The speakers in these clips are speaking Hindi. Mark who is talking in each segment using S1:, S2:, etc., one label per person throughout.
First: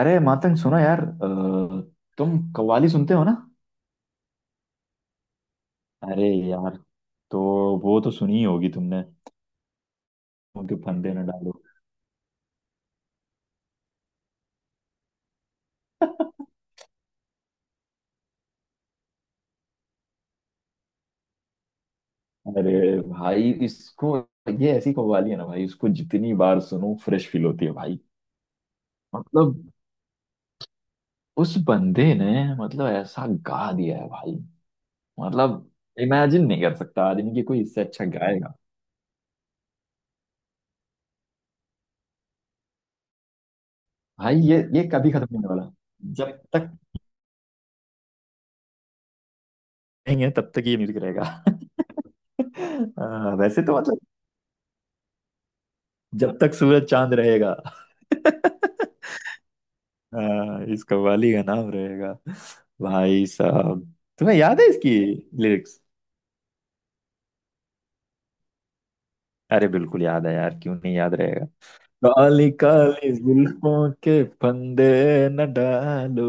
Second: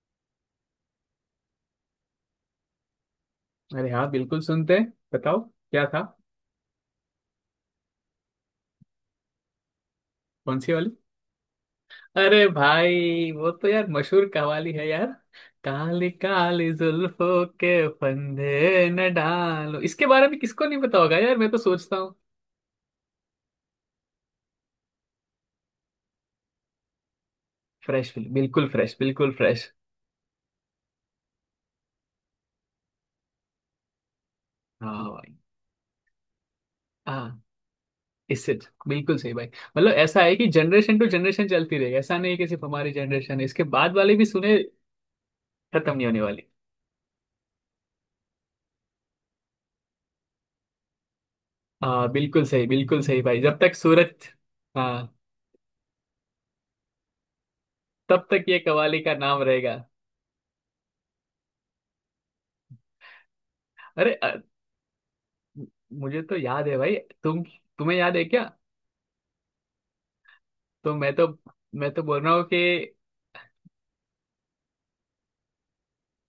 S1: अरे मातंग सुनो यार तुम कव्वाली सुनते हो ना।
S2: अरे हाँ, बिल्कुल सुनते हैं। बताओ क्या था।
S1: अरे यार, तो वो तो सुनी ही होगी तुमने।
S2: कौन सी
S1: उनके
S2: वाली।
S1: फंदे न डालो।
S2: अरे भाई, वो तो यार मशहूर कवाली है यार। काली काली जुल्फों के फंदे न डालो, इसके बारे में किसको नहीं पता होगा यार, मैं तो सोचता हूँ।
S1: अरे भाई इसको, ये ऐसी कव्वाली है ना भाई, इसको जितनी बार सुनो फ्रेश फील होती है भाई।
S2: फ्रेश, बिल्कुल फ्रेश, बिल्कुल
S1: मतलब
S2: फ्रेश।
S1: उस बंदे ने मतलब ऐसा गा दिया है भाई।
S2: हाँ भाई।
S1: मतलब इमेजिन नहीं कर सकता आदमी कि
S2: हाँ,
S1: कोई इससे अच्छा गाएगा।
S2: इससे बिल्कुल सही भाई। मतलब ऐसा है कि जनरेशन टू जनरेशन चलती रहेगी, ऐसा नहीं है कि सिर्फ हमारी जनरेशन है, इसके बाद वाले भी
S1: भाई
S2: सुने।
S1: ये कभी खत्म नहीं होने वाला।
S2: खत्म नहीं होने
S1: जब
S2: वाली।
S1: तक नहीं है तब तक ये म्यूजिक रहेगा।
S2: हाँ बिल्कुल सही, बिल्कुल सही भाई। जब
S1: वैसे
S2: तक
S1: तो मतलब
S2: सूरज। हाँ,
S1: जब तक सूरज चांद रहेगा,
S2: तब तक ये कवाली का नाम रहेगा।
S1: हाँ इस कव्वाली का नाम रहेगा। भाई साहब,
S2: अरे
S1: तुम्हें याद है इसकी लिरिक्स?
S2: मुझे तो याद है भाई। तुम तुम्हें याद है क्या।
S1: अरे बिल्कुल याद है यार, क्यों
S2: तो
S1: नहीं
S2: मैं
S1: याद
S2: तो
S1: रहेगा।
S2: मैं तो बोल रहा हूँ
S1: काली
S2: कि
S1: काली जुल्फों के फंदे न डालो,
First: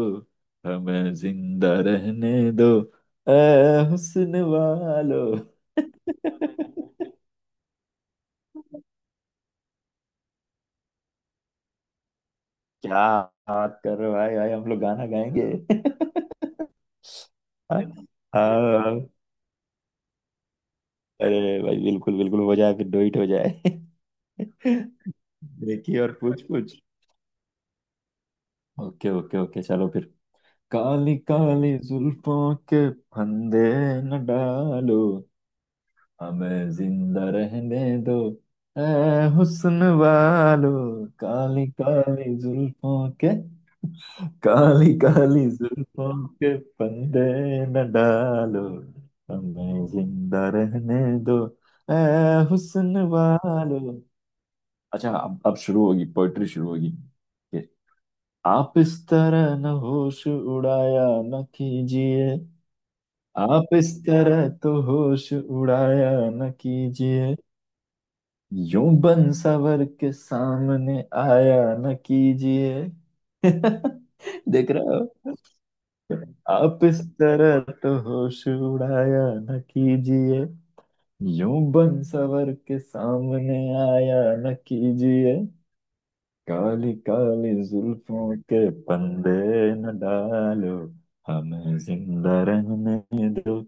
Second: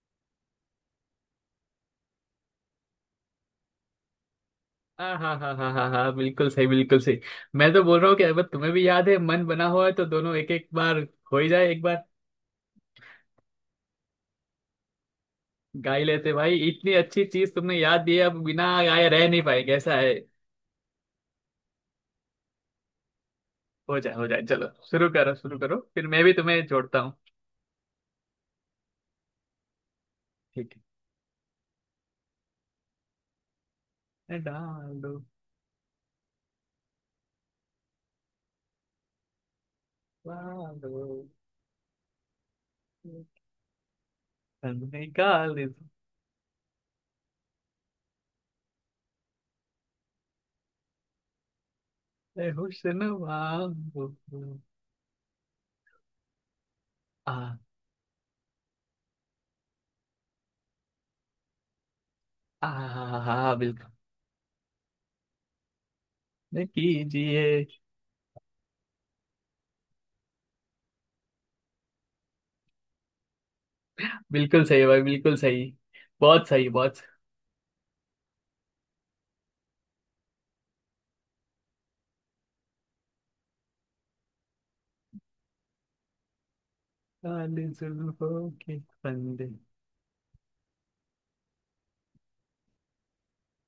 S1: हमें जिंदा रहने दो, ए हुस्न
S2: हाँ
S1: वालो।
S2: हाँ हाँ हाँ हाँ हाँ, बिल्कुल सही, बिल्कुल सही। मैं तो बोल रहा हूँ कि अगर तुम्हें भी याद है, मन बना हुआ है, तो दोनों एक एक बार हो ही जाए एक बार।
S1: क्या बात कर रहे हो भाई, भाई हम लोग गाना गाएंगे?
S2: गा ही लेते भाई, इतनी अच्छी चीज तुमने
S1: हाँ,
S2: याद दी है, अब बिना गाए
S1: हाँ,
S2: रह नहीं पाएंगे, ऐसा है।
S1: अरे भाई बिल्कुल बिल्कुल हो जाए, फिर डोइट हो जाए।
S2: हो जाए हो जाए, चलो शुरू करो शुरू करो,
S1: देखिए
S2: फिर
S1: और
S2: मैं भी
S1: पूछ
S2: तुम्हें
S1: पूछ,
S2: जोड़ता हूँ।
S1: ओके ओके ओके चलो फिर।
S2: ठीक
S1: काली काली जुल्फों के फंदे न
S2: है।
S1: डालो,
S2: डालो।
S1: हमें जिंदा रहने दो, ए हुस्न वालो।
S2: डालो।
S1: काली काली जुल्फों के, काली
S2: निकाल।
S1: काली जुल्फों के फंदे न डालो, हमें जिंदा रहने दो, ए हुस्न
S2: हुस्न
S1: वालो।
S2: वांगू।
S1: अच्छा अब शुरू होगी, पोइट्री शुरू होगी।
S2: आ।
S1: ये, आप इस तरह न होश उड़ाया न कीजिए।
S2: आ। हाँ
S1: आप
S2: बिल्कुल।
S1: इस तरह तो होश उड़ाया न
S2: नहीं
S1: कीजिए,
S2: कीजिए।
S1: यूं बनसवर के सामने आया न कीजिए।
S2: बिल्कुल
S1: देख
S2: सही
S1: रहे
S2: भाई,
S1: हो?
S2: बिल्कुल सही। बहुत सही,
S1: आप
S2: बहुत
S1: इस
S2: सही।
S1: तरह तो होश उड़ाया न कीजिए, यूं बनसवर के सामने आया न कीजिए। काली काली
S2: काले
S1: जुल्फों
S2: जुल्फों
S1: के
S2: के
S1: फंदे
S2: फंदे।
S1: न डालो, हमें जिंदा रहने दो,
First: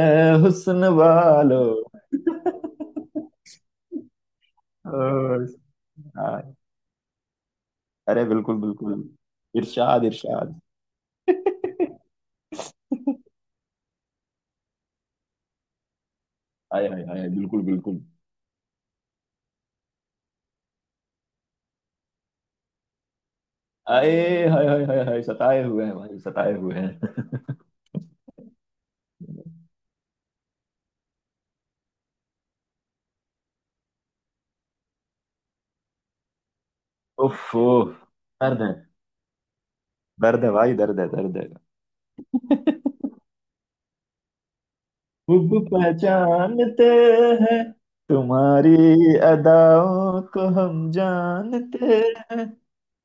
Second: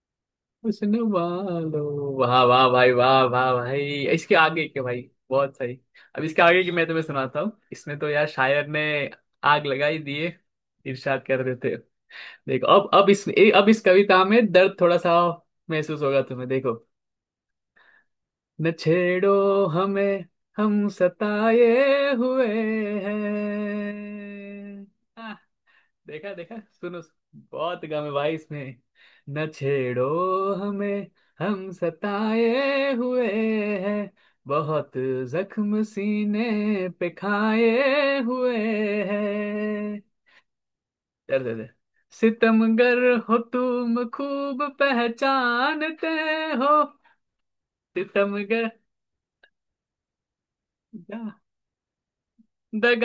S1: ए हुस्न
S2: हुस्न
S1: वालो।
S2: वालो। वाह वाह भाई, वाह वाह भाई। इसके आगे के भाई।
S1: ओ,
S2: बहुत सही। अब इसके
S1: आ,
S2: आगे की मैं तुम्हें सुनाता हूँ, इसमें तो
S1: अरे
S2: यार
S1: बिल्कुल
S2: शायर ने
S1: बिल्कुल।
S2: आग लगाई
S1: इरशाद
S2: दिए।
S1: इरशाद।
S2: इरशाद कर देते। देखो अब, अब इस कविता में दर्द थोड़ा सा महसूस होगा तुम्हें, देखो।
S1: हाय हाय हाय बिल्कुल बिल्कुल।
S2: न छेड़ो हमें, हम सताए हुए
S1: आए हाय हाय
S2: हैं।
S1: हाय हाय,
S2: आह,
S1: सताए हुए हैं भाई,
S2: देखा
S1: सताए
S2: देखा,
S1: हुए
S2: सुनो,
S1: हैं।
S2: बहुत गम है भाई इसमें। न छेड़ो हमें, हम सताए हुए हैं, बहुत जख्म सीने पे
S1: उफ उफ,
S2: खाए हुए
S1: दर्द है,
S2: हैं।
S1: दर्द है भाई, दर्द है, दर्द
S2: दर्द
S1: है।
S2: दर्द। सितमगर हो तुम, खूब
S1: खूब
S2: पहचानते हो।
S1: पहचानते हैं,
S2: सितमगर।
S1: तुम्हारी अदाओं को हम जानते हैं।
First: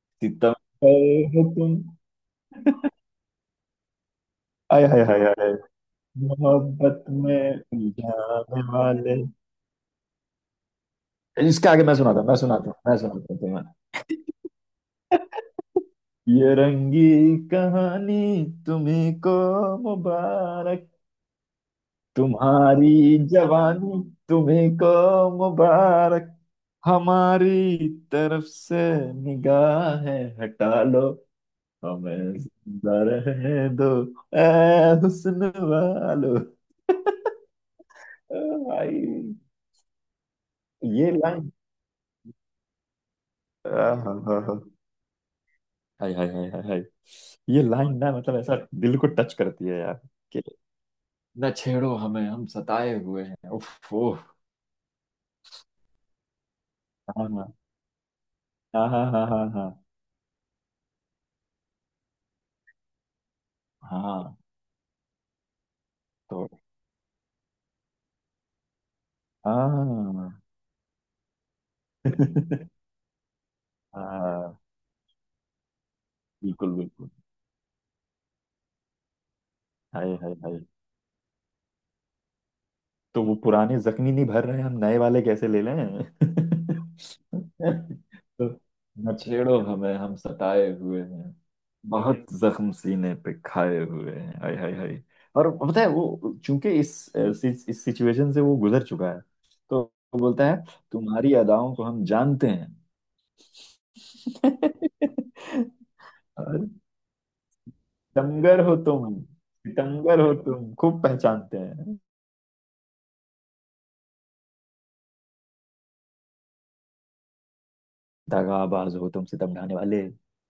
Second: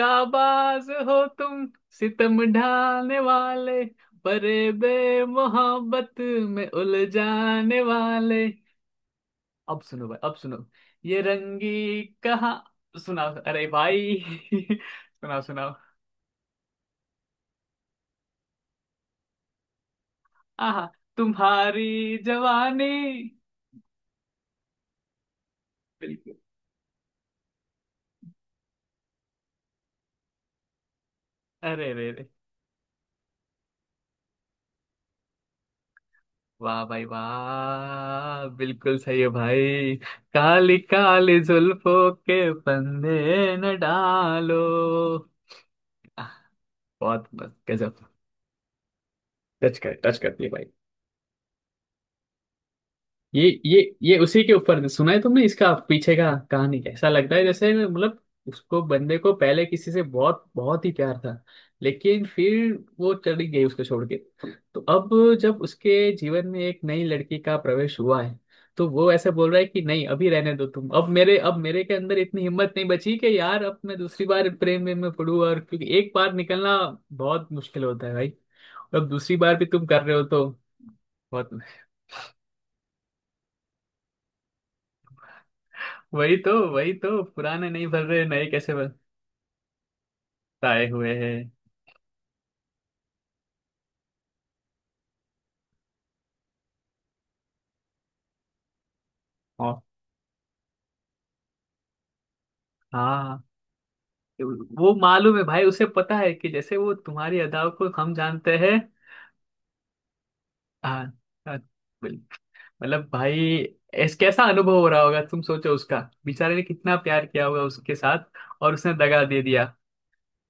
S1: सितम
S2: हो
S1: पर हो
S2: तुम,
S1: तुम।
S2: सितम ढाने वाले, बरे
S1: आय
S2: बे
S1: हाय हाय हाय,
S2: मोहब्बत में
S1: मोहब्बत में
S2: उलझाने वाले।
S1: उलझाने वाले।
S2: अब सुनो भाई, अब सुनो। ये
S1: इसका
S2: रंगी
S1: आगे मैं सुनाता हूँ, मैं
S2: कहाँ।
S1: सुनाता हूँ, मैं सुनाता
S2: सुनाओ
S1: हूँ तुम्हें।
S2: अरे भाई सुनाओ सुनाओ।
S1: ये रंगी कहानी तुम्हें को
S2: आहा।
S1: मुबारक,
S2: तुम्हारी
S1: तुम्हारी
S2: जवानी।
S1: जवानी तुम्हें को मुबारक,
S2: बिल्कुल।
S1: हमारी तरफ से निगाहें हटा लो,
S2: अरे रे रे।
S1: हमें जिंदा रहने दो, ए हुस्न वालो।
S2: वाह भाई
S1: ओ
S2: वाह, बिल्कुल
S1: भाई,
S2: सही है भाई। काली
S1: ये
S2: काली
S1: लाइन।
S2: जुल्फों के फंदे न
S1: आह, हा, हा, हा।
S2: डालो।
S1: हाय हाय हाय हाय हाय।
S2: बहुत मस्त,
S1: ये लाइन
S2: गजब।
S1: ना मतलब ऐसा दिल को टच करती है यार।
S2: टच करती है भाई।
S1: न छेड़ो हमें हम सताए हुए हैं, उफ
S2: ये
S1: ओह।
S2: उसी के ऊपर सुना है तुमने, इसका पीछे का कहानी ऐसा
S1: हाँ
S2: लगता है
S1: हाँ
S2: जैसे मतलब उसको
S1: हाँ हाँ।
S2: बंदे
S1: हाँ
S2: को पहले
S1: हाँ
S2: किसी से बहुत बहुत ही प्यार था, लेकिन फिर वो चली गई उसको छोड़ के।
S1: हाँ।
S2: तो अब जब उसके जीवन
S1: तो
S2: में एक नई लड़की का प्रवेश हुआ है, तो वो ऐसे बोल रहा है कि नहीं अभी
S1: हाँ।
S2: रहने दो तुम, अब मेरे के अंदर इतनी हिम्मत नहीं बची कि यार अब मैं दूसरी बार
S1: हाँ,
S2: प्रेम में पड़ूं, और क्योंकि एक बार
S1: बिल्कुल
S2: निकलना
S1: बिल्कुल।
S2: बहुत मुश्किल होता है भाई। अब दूसरी बार भी तुम कर
S1: हाय
S2: रहे हो
S1: हाय
S2: तो
S1: हाय।
S2: बहुत।
S1: तो वो पुराने जख्मी नहीं भर रहे हैं, हम नए वाले कैसे ले लें।
S2: वही तो पुराने नहीं भर रहे, नए
S1: तो
S2: कैसे भर
S1: न छेड़ो हमें हम सताए
S2: आए
S1: हुए
S2: हुए हैं।
S1: हैं, बहुत जख्म सीने पे खाए हुए हैं, हाय हाय हाय। और पता है वो चूंकि इस सिचुएशन से वो गुजर चुका है, तो
S2: और
S1: वो बोलता है, तुम्हारी अदाओं को हम जानते हैं।
S2: हाँ, वो मालूम है भाई, उसे पता है कि
S1: और
S2: जैसे वो तुम्हारी अदाओं को हम जानते
S1: सितमगर हो
S2: हैं।
S1: तुम, सितमगर हो तुम खूब
S2: हाँ। हाँ,
S1: पहचानते हैं,
S2: बिल- मतलब भाई ऐस कैसा अनुभव हो रहा होगा, तुम सोचो उसका, बेचारे ने कितना प्यार किया होगा उसके साथ, और उसने
S1: दगाबाज हो
S2: दगा
S1: तुम,
S2: दे
S1: सितम
S2: दिया।
S1: ढाने वाले।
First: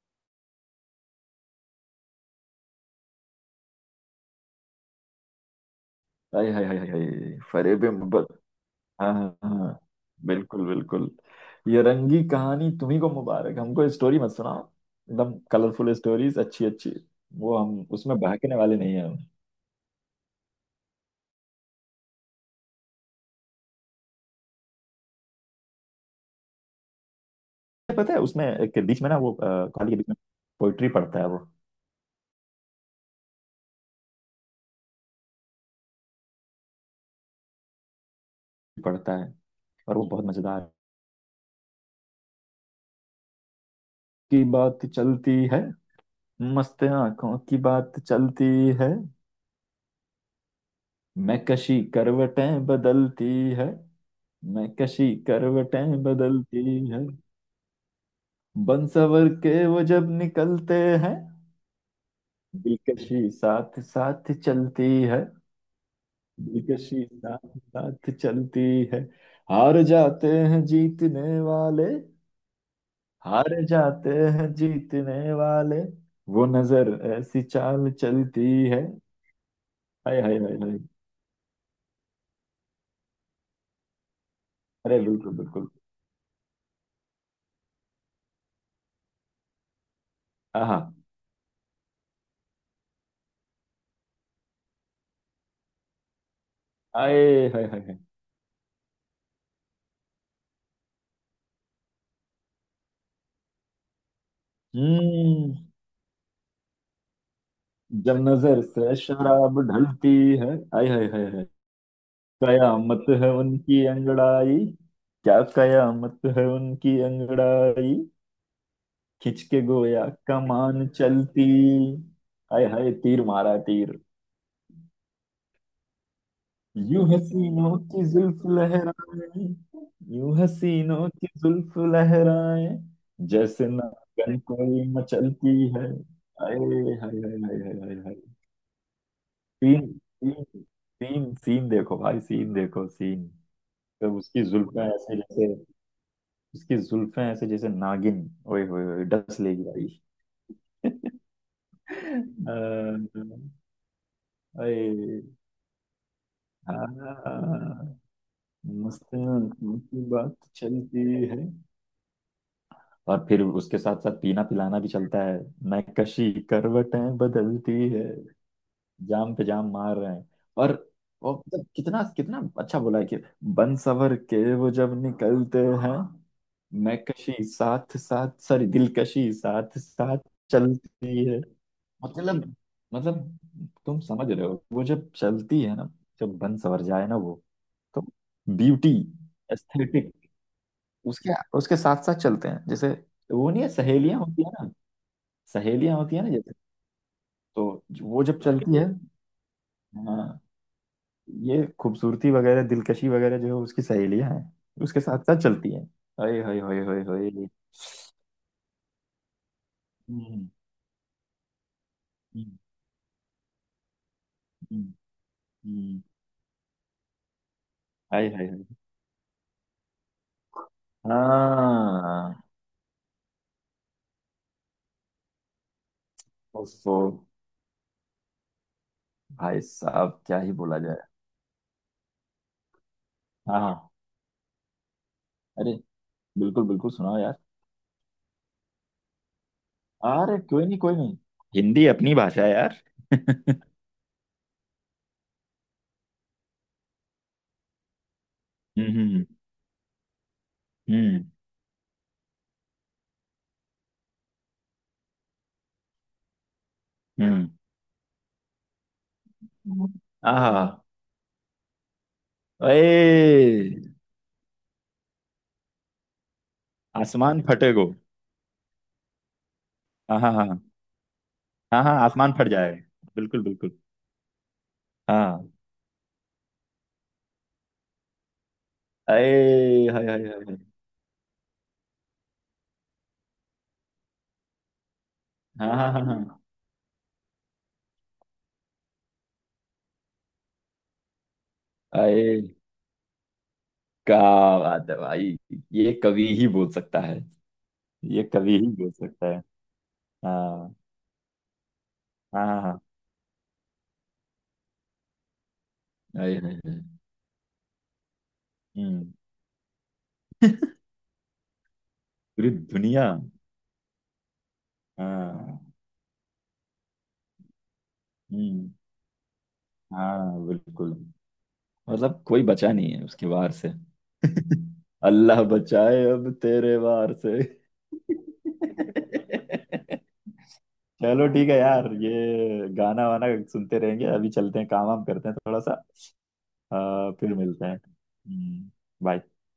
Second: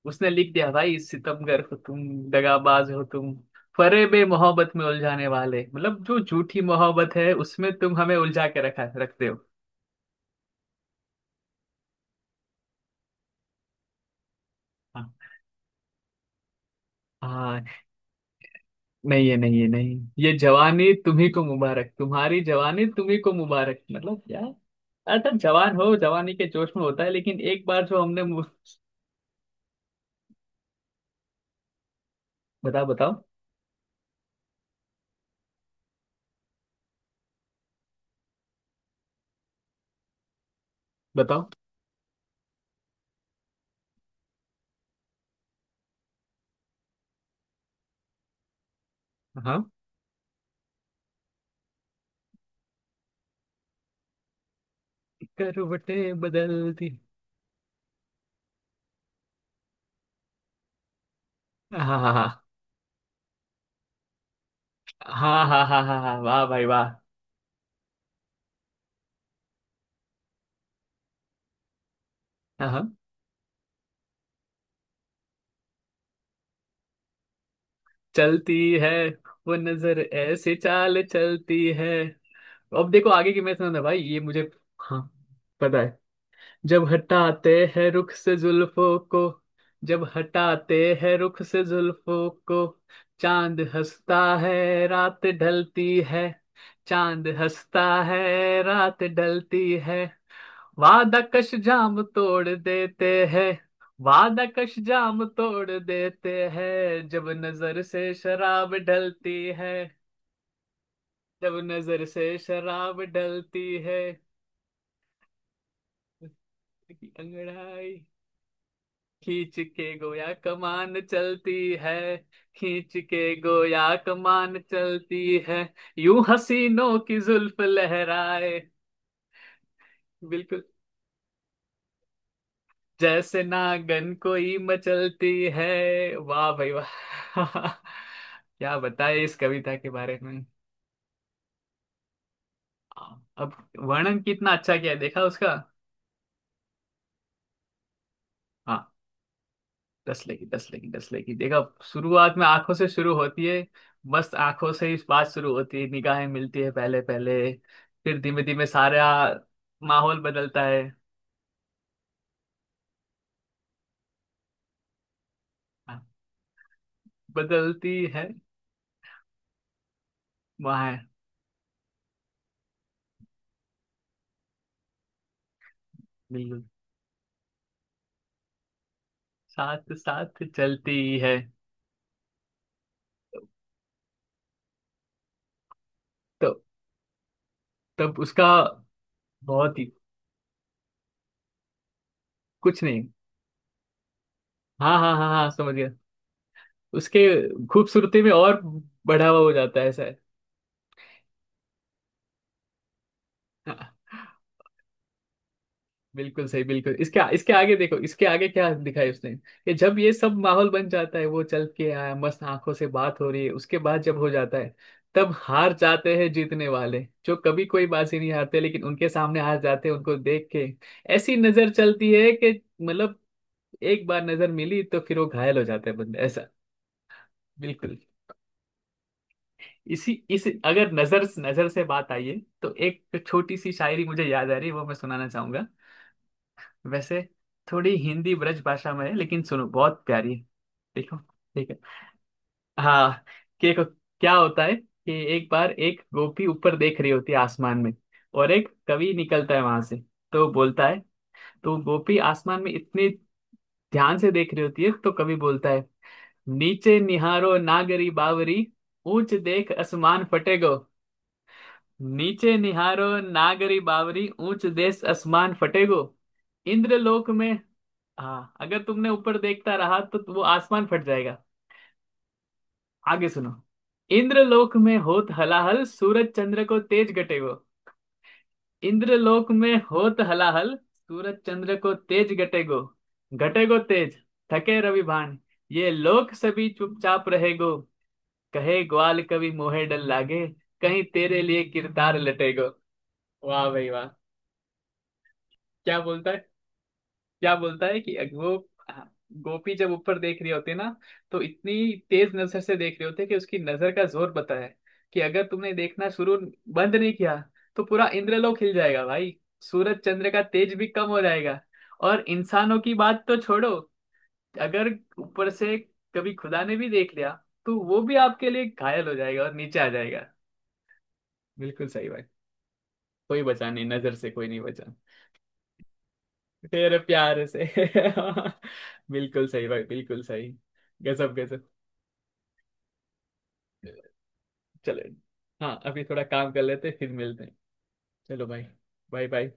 S2: उसने लिख दिया भाई सितमगर हो तुम, दगाबाज हो तुम, फरेब मोहब्बत में उलझाने वाले, मतलब जो
S1: हाय
S2: झूठी
S1: हाय हाय हाय,
S2: मोहब्बत है उसमें
S1: फरेब।
S2: तुम हमें उलझा के रखा
S1: हाँ
S2: रखते
S1: हाँ
S2: हो।
S1: हाँ, बिल्कुल बिल्कुल। ये रंगी कहानी तुम्ही को मुबारक, हमको स्टोरी मत सुनाओ।
S2: हाँ।
S1: एकदम कलरफुल स्टोरीज, अच्छी अच्छी। वो
S2: हाँ,
S1: हम उसमें बहकने वाले नहीं है हम।
S2: नहीं है नहीं है नहीं। ये जवानी तुम्ही को मुबारक, तुम्हारी जवानी तुम्ही को मुबारक, मतलब क्या। अच्छा जवान हो, जवानी के जोश में होता है, लेकिन एक बार जो
S1: पता है
S2: हमने
S1: उसमें एक बीच में ना वो कहानी के बीच में पोइट्री पढ़ता है वो,
S2: बताओ बताओ
S1: पढ़ता है, और वो बहुत मजेदार है।
S2: बताओ।
S1: की बात चलती है, मस्त आंखों की बात चलती है।
S2: हाँ।
S1: मैं कशी करवटें बदलती है, मैं कशी करवटें
S2: करवटें
S1: बदलती
S2: बदल दी।
S1: है। बनसवर के वो जब निकलते हैं,
S2: हाँ हाँ
S1: दिलकशी साथ साथ चलती है,
S2: हाँ हाँ हाँ हाँ हाँ हाँ, वाह भाई वाह।
S1: दिलकशी साथ साथ चलती है। हार जाते हैं जीतने वाले,
S2: हाँ हाँ,
S1: हार जाते हैं जीतने वाले, वो नजर ऐसी चाल चलती
S2: चलती
S1: है।
S2: है। वो नजर
S1: हाय हाय
S2: ऐसे
S1: हाय हाय।
S2: चाल चलती है। अब देखो आगे की मैं सुना भाई ये मुझे।
S1: अरे
S2: हाँ,
S1: बिल्कुल बिल्कुल।
S2: पता है। जब हटाते हैं रुख से जुल्फों को, जब
S1: आहा।
S2: हटाते हैं रुख से जुल्फों को, चांद हंसता है, रात ढलती है, चांद
S1: आए हाय हाय
S2: हंसता
S1: हाय।
S2: है, रात ढलती है। वादा कश जाम तोड़ देते हैं, वादा कश जाम
S1: हम्म।
S2: तोड़ देते हैं, जब नजर से
S1: जब नजर
S2: शराब
S1: से
S2: ढलती
S1: शराब
S2: है,
S1: ढलती है। आय हाय हाय हाय,
S2: जब नजर से शराब
S1: कयामत है
S2: ढलती
S1: उनकी
S2: है।
S1: अंगड़ाई, क्या कयामत है उनकी
S2: उसकी अंगड़ाई,
S1: अंगड़ाई, खिंच
S2: खींच
S1: के
S2: के
S1: गोया
S2: गोया
S1: कमान
S2: कमान
S1: चलती।
S2: चलती है,
S1: हाय हाय,
S2: खींच
S1: तीर
S2: के
S1: मारा
S2: गोया
S1: तीर।
S2: कमान चलती है। यूं हसीनों
S1: यूं
S2: की जुल्फ
S1: हसीनों की जुल्फ
S2: लहराए,
S1: लहराए, यूं
S2: बिल्कुल,
S1: हसीनों की जुल्फ लहराए,
S2: जैसे
S1: जैसे
S2: नागन
S1: नागन
S2: कोई
S1: कोई
S2: मचलती
S1: मचलती
S2: है।
S1: है।
S2: वाह
S1: हाय
S2: भाई वाह
S1: हाय हाय। हाय हाय हाय। हाय
S2: क्या बताए इस कविता
S1: सीन
S2: के बारे में।
S1: सीन, सीन सीन देखो भाई, सीन देखो सीन।
S2: अब
S1: तब
S2: वर्णन
S1: उसकी
S2: कितना अच्छा
S1: जुल्फें
S2: किया
S1: ऐसे
S2: देखा उसका।
S1: जैसे, उसकी जुल्फें ऐसे जैसे नागिन। ओए होए होए, डस लेगी भाई।
S2: दस लेगी दस लेगी दस लेगी, देखो शुरुआत में आंखों से शुरू
S1: अ,
S2: होती है, बस आंखों से ही
S1: अरे
S2: बात शुरू होती है, निगाहें मिलती है पहले पहले,
S1: हाँ।
S2: फिर धीमे धीमे सारा
S1: मुस्लिम की
S2: माहौल
S1: बात
S2: बदलता है।
S1: चलती है, और फिर उसके साथ साथ पीना पिलाना भी चलता है।
S2: हाँ,
S1: नक्काशी करवटें बदलती
S2: बदलती
S1: है,
S2: है।
S1: जाम पे जाम मार रहे हैं। और
S2: वहाँ।
S1: और मतलब कितना कितना अच्छा बोला है कि बन सवर के वो जब निकलते हैं,
S2: बिल्कुल,
S1: मैं कशी साथ साथ, सॉरी, दिलकशी साथ
S2: साथ
S1: साथ
S2: साथ चलती
S1: चलती
S2: है।
S1: है। मतलब, मतलब तुम समझ रहे हो, वो जब चलती है ना, जब
S2: तो
S1: बन सवर जाए ना वो, तो
S2: तब उसका
S1: ब्यूटी,
S2: बहुत ही,
S1: एस्थेटिक उसके, उसके साथ साथ चलते हैं,
S2: कुछ
S1: जैसे
S2: नहीं।
S1: वो नहीं है सहेलियां होती है ना,
S2: हाँ हाँ हाँ हाँ, समझ गया।
S1: सहेलियां होती है ना, जैसे
S2: उसके
S1: तो जो-
S2: खूबसूरती
S1: वो
S2: में
S1: जब
S2: और
S1: चलती है।
S2: बढ़ावा हो जाता है, ऐसा है।
S1: हाँ, ये खूबसूरती वगैरह दिलकशी वगैरह जो है उसकी
S2: हाँ,
S1: सहेलियां हैं, उसके साथ साथ चलती हैं। हाय
S2: बिल्कुल
S1: हाय
S2: सही,
S1: हाय
S2: बिल्कुल।
S1: हाय
S2: इसके
S1: हाय।
S2: इसके आगे देखो, इसके आगे क्या दिखाया उसने कि जब ये सब
S1: हम्म।
S2: माहौल बन जाता है, वो चल के आया, मस्त
S1: हम्म,
S2: आंखों से बात हो रही है, उसके बाद जब हो जाता है,
S1: हम्म,
S2: तब हार
S1: हम्म।
S2: जाते हैं जीतने वाले, जो कभी कोई बाजी
S1: हाय
S2: नहीं
S1: हाय
S2: हारते,
S1: हाय।
S2: लेकिन उनके सामने हार जाते हैं उनको देख के। ऐसी नजर चलती है
S1: हाँ।
S2: कि मतलब एक बार नजर मिली तो फिर वो घायल हो जाता है बंदा ऐसा।
S1: ओफो,
S2: बिल्कुल।
S1: भाई
S2: इसी
S1: साहब क्या
S2: इस
S1: ही बोला
S2: अगर
S1: जाए।
S2: नजर नजर से बात आई है तो एक छोटी
S1: हाँ
S2: सी
S1: हाँ,
S2: शायरी मुझे याद आ रही है, वो मैं सुनाना चाहूंगा।
S1: अरे बिल्कुल बिल्कुल सुनाओ
S2: वैसे
S1: यार।
S2: थोड़ी हिंदी ब्रज भाषा में है, लेकिन सुनो बहुत प्यारी
S1: अरे
S2: है।
S1: कोई नहीं कोई
S2: देखो,
S1: नहीं,
S2: ठीक है।
S1: हिंदी अपनी भाषा है यार।
S2: हाँ, कि देखो, क्या होता है कि एक बार एक गोपी ऊपर देख रही होती है आसमान में, और एक कवि
S1: हम्म।
S2: निकलता है वहां से, तो बोलता है,
S1: हम्म।
S2: तो गोपी आसमान में इतनी ध्यान से देख रही होती है, तो कवि बोलता है, नीचे
S1: हम्म।
S2: निहारो नागरी बावरी, ऊंच देख
S1: हम्म।
S2: आसमान
S1: आहा।
S2: फटेगो। नीचे निहारो
S1: ए
S2: नागरी बावरी, ऊंच देश आसमान फटेगो, इंद्रलोक
S1: आसमान
S2: में।
S1: फटेगो।
S2: हाँ, अगर तुमने ऊपर देखता रहा
S1: हाँ
S2: तो
S1: हाँ
S2: वो
S1: हाँ
S2: आसमान फट जाएगा।
S1: हाँ हाँ, आसमान फट जाएगा,
S2: आगे
S1: बिल्कुल
S2: सुनो,
S1: बिल्कुल।
S2: इंद्रलोक में होत
S1: हाँ।
S2: हलाहल, सूरज चंद्र को तेज गटेगो, इंद्रलोक में
S1: ए हाय हाय
S2: होत
S1: हाय
S2: हलाहल,
S1: हाय।
S2: सूरज चंद्र को तेज गटेगो, गटेगो तेज, थके रवि भान,
S1: हाँ
S2: ये
S1: हाँ
S2: लोक
S1: हाँ
S2: सभी चुपचाप रहेगो, कहे ग्वाल कभी मोहे डर लागे, कहीं तेरे लिए
S1: हाँ।
S2: किरदार
S1: ए,
S2: लटेगो। वाह भाई वाह।
S1: क्या बात है भाई, ये
S2: क्या
S1: कवि
S2: बोलता
S1: ही बोल सकता है,
S2: क्या बोलता है कि
S1: ये
S2: वो
S1: कवि ही बोल
S2: हाँ,
S1: सकता है।
S2: गोपी जब ऊपर देख रही होती
S1: हाँ
S2: है ना, तो इतनी तेज
S1: हाँ
S2: नजर
S1: हाँ
S2: से
S1: हाँ।
S2: देख रही होती है कि उसकी नजर का जोर पता है, कि अगर तुमने देखना
S1: आए
S2: शुरू
S1: हाय हाय।
S2: बंद नहीं किया तो पूरा इंद्रलोक हिल जाएगा
S1: हम्म।
S2: भाई, सूरज चंद्र का तेज भी कम हो जाएगा, और
S1: पूरी
S2: इंसानों की
S1: दुनिया।
S2: बात तो छोड़ो, अगर ऊपर
S1: हाँ।
S2: से कभी खुदा ने भी देख लिया तो वो भी आपके लिए
S1: हम्म।
S2: घायल हो जाएगा और नीचे आ जाएगा।
S1: हाँ बिल्कुल।
S2: बिल्कुल सही
S1: मतलब
S2: बात।
S1: कोई बचा नहीं है उसके
S2: कोई
S1: वार से।
S2: बचा नहीं, नजर से कोई नहीं बचा।
S1: अल्लाह बचाए अब तेरे
S2: तेरे
S1: वार से।
S2: प्यार से बिल्कुल सही भाई, बिल्कुल सही।
S1: चलो
S2: गजब
S1: ठीक है
S2: गजब।
S1: यार, ये गाना वाना सुनते रहेंगे, अभी चलते हैं, काम
S2: चलो।
S1: वाम करते हैं थोड़ा सा।
S2: हाँ, अभी थोड़ा काम कर लेते हैं, फिर
S1: फिर
S2: मिलते हैं।
S1: मिलते हैं।
S2: चलो भाई।
S1: बाय।
S2: Bye bye.